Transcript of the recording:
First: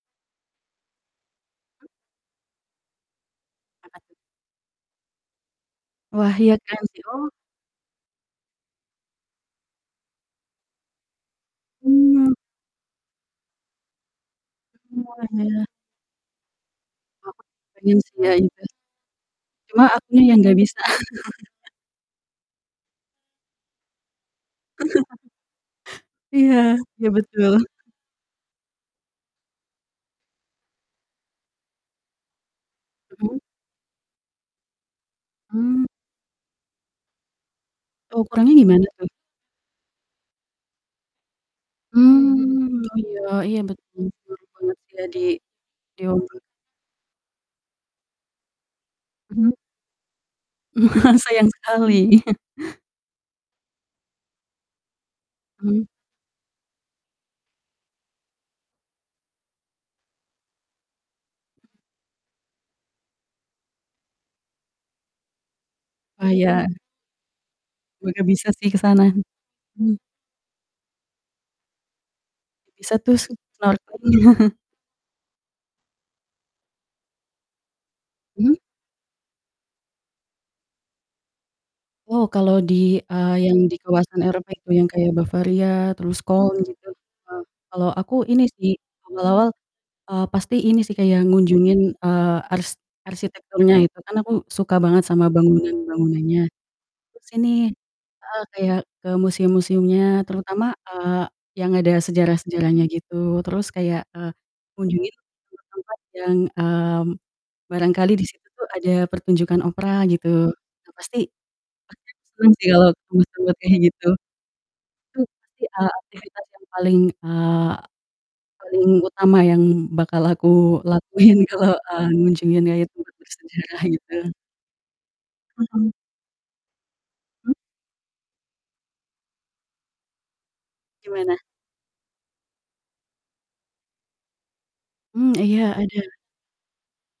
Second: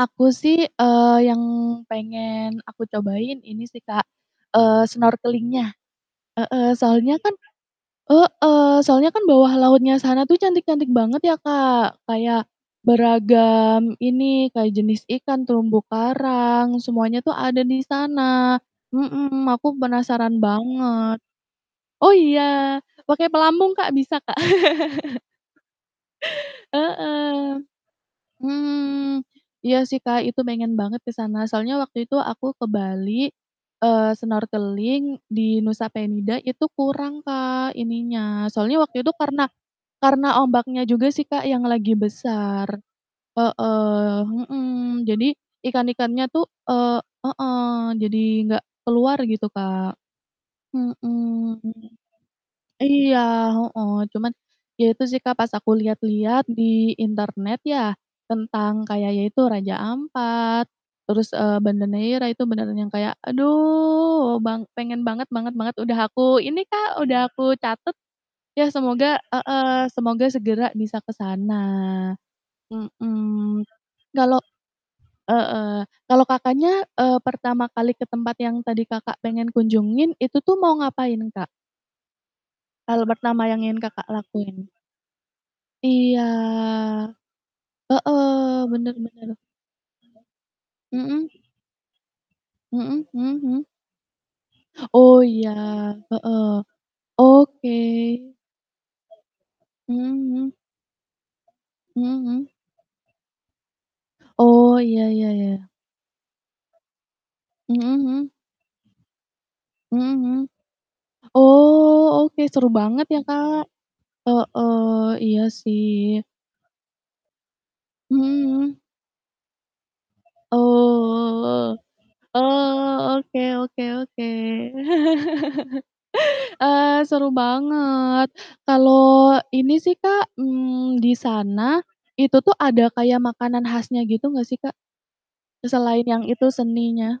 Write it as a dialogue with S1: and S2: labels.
S1: Aku sih, eee, yang pengen aku cobain ini sih,
S2: Apa
S1: Kak,
S2: tuh?
S1: eee, snorkeling nya,
S2: Wah, iya
S1: heeh,
S2: kan si
S1: soalnya
S2: oh.
S1: kan heeh, soalnya kan bawah lautnya sana tuh cantik-cantik banget ya, Kak,
S2: Hmm.
S1: kayak beragam ini,
S2: E
S1: kayak jenis ikan,
S2: semuanya.
S1: terumbu karang, semuanya
S2: Oh,
S1: tuh ada di
S2: iya sih ya,
S1: sana,
S2: iya.
S1: mhm, aku
S2: Cuma akunya yang
S1: penasaran
S2: nggak bisa.
S1: banget. Oh iya pakai pelampung, Kak, bisa, Kak.
S2: Iya, ya
S1: Heeh.
S2: betul.
S1: Hmm, iya sih, Kak, itu pengen banget ke sana soalnya waktu itu aku ke Bali,
S2: Mhm.
S1: eee, snorkeling di
S2: Hmm.
S1: Nusa Penida itu kurang, Kak, ininya.
S2: Oh, ukurannya
S1: Soalnya
S2: gimana
S1: waktu
S2: tuh?
S1: itu karena karena ombaknya juga sih, Kak, yang lagi besar,
S2: Hmm, oh iya iya betul
S1: heeh,
S2: betul
S1: mhm.
S2: banget sih. Jadi
S1: Jadi
S2: ya
S1: ikan-ikannya
S2: ampun.
S1: tuh, eee heeh, jadi enggak keluar gitu,
S2: Hmm?
S1: Kak,
S2: Ma sayang
S1: mhm.
S2: sekali.
S1: Iya, heeh, cuman ya itu sih, Kak, pas aku
S2: Hmm.
S1: lihat-lihat di internet ya tentang kayak ya itu, Raja Ampat terus, eee, Banda Neira itu beneran yang kayak aduh bang pengen banget banget banget, udah aku ini,
S2: Bayar.
S1: Kak, udah aku catat
S2: Semoga bisa sih
S1: ya
S2: ke sana,
S1: semoga heeh,
S2: hmm.
S1: semoga segera bisa ke sana.
S2: Bisa tuh sen
S1: Mhm,
S2: snorkeling.
S1: kalau heeh, kalau Kakaknya, eee, pertama kali ke tempat
S2: Hmm?
S1: yang tadi Kakak pengen kunjungin itu tuh mau ngapain, Kak?
S2: Oh, kalau di
S1: Hal
S2: eee,
S1: pertama
S2: yang
S1: yang
S2: di
S1: ingin Kakak
S2: kawasan Eropa
S1: lakuin?
S2: itu yang kayak Bavaria terus
S1: Iya,
S2: Kohn gitu, eee, kalau aku
S1: heeh,
S2: ini sih,
S1: bener bener.
S2: awal-awal, eee, pasti ini sih
S1: Mhm.
S2: kayak ngunjungin, eee, ars
S1: Mhm mhm mhm.
S2: arsitekturnya gitu kan aku suka banget
S1: Oh,
S2: sama
S1: iya,
S2: bangunan-bangunannya
S1: heeh.
S2: terus ini
S1: Oke.
S2: heeh, kayak ke
S1: Mhm
S2: museum-museumnya,
S1: mhm.
S2: terutama, eee, yang ada
S1: Mhm mhm.
S2: sejarah-sejarahnya gitu, terus kayak, eee,
S1: Oh, iya,
S2: kunjungi
S1: ya ya.
S2: tempat-tempat yang, eee,
S1: Mhm
S2: barangkali
S1: mhm.
S2: di situ tuh ada pertunjukan opera
S1: Mhm
S2: gitu,
S1: mhm.
S2: yang pasti
S1: Oh
S2: pasti
S1: oke,
S2: seru sih
S1: seru
S2: kalau
S1: banget ya,
S2: tempat-tempat
S1: Kak,
S2: kaya gitu.
S1: heeh,
S2: Betul,
S1: iya
S2: pasti,
S1: sih.
S2: eee, aktivitas yang paling eee,
S1: Mhm mhm.
S2: paling utama yang bakal aku lakuin kalau,
S1: Oh
S2: eee, mengunjungi yang
S1: oh,
S2: tempat
S1: oke
S2: bersejarah
S1: oke
S2: gitu.
S1: oke.
S2: Mhm.
S1: Eee, seru
S2: Hmm?
S1: banget. Kalau ini sih, Kak, mmm, di
S2: Gimana?
S1: sana itu tuh ada kayak makanan khasnya gitu gak sih, Kak,
S2: Hmm, iya
S1: selain
S2: ada.
S1: yang itu, seninya?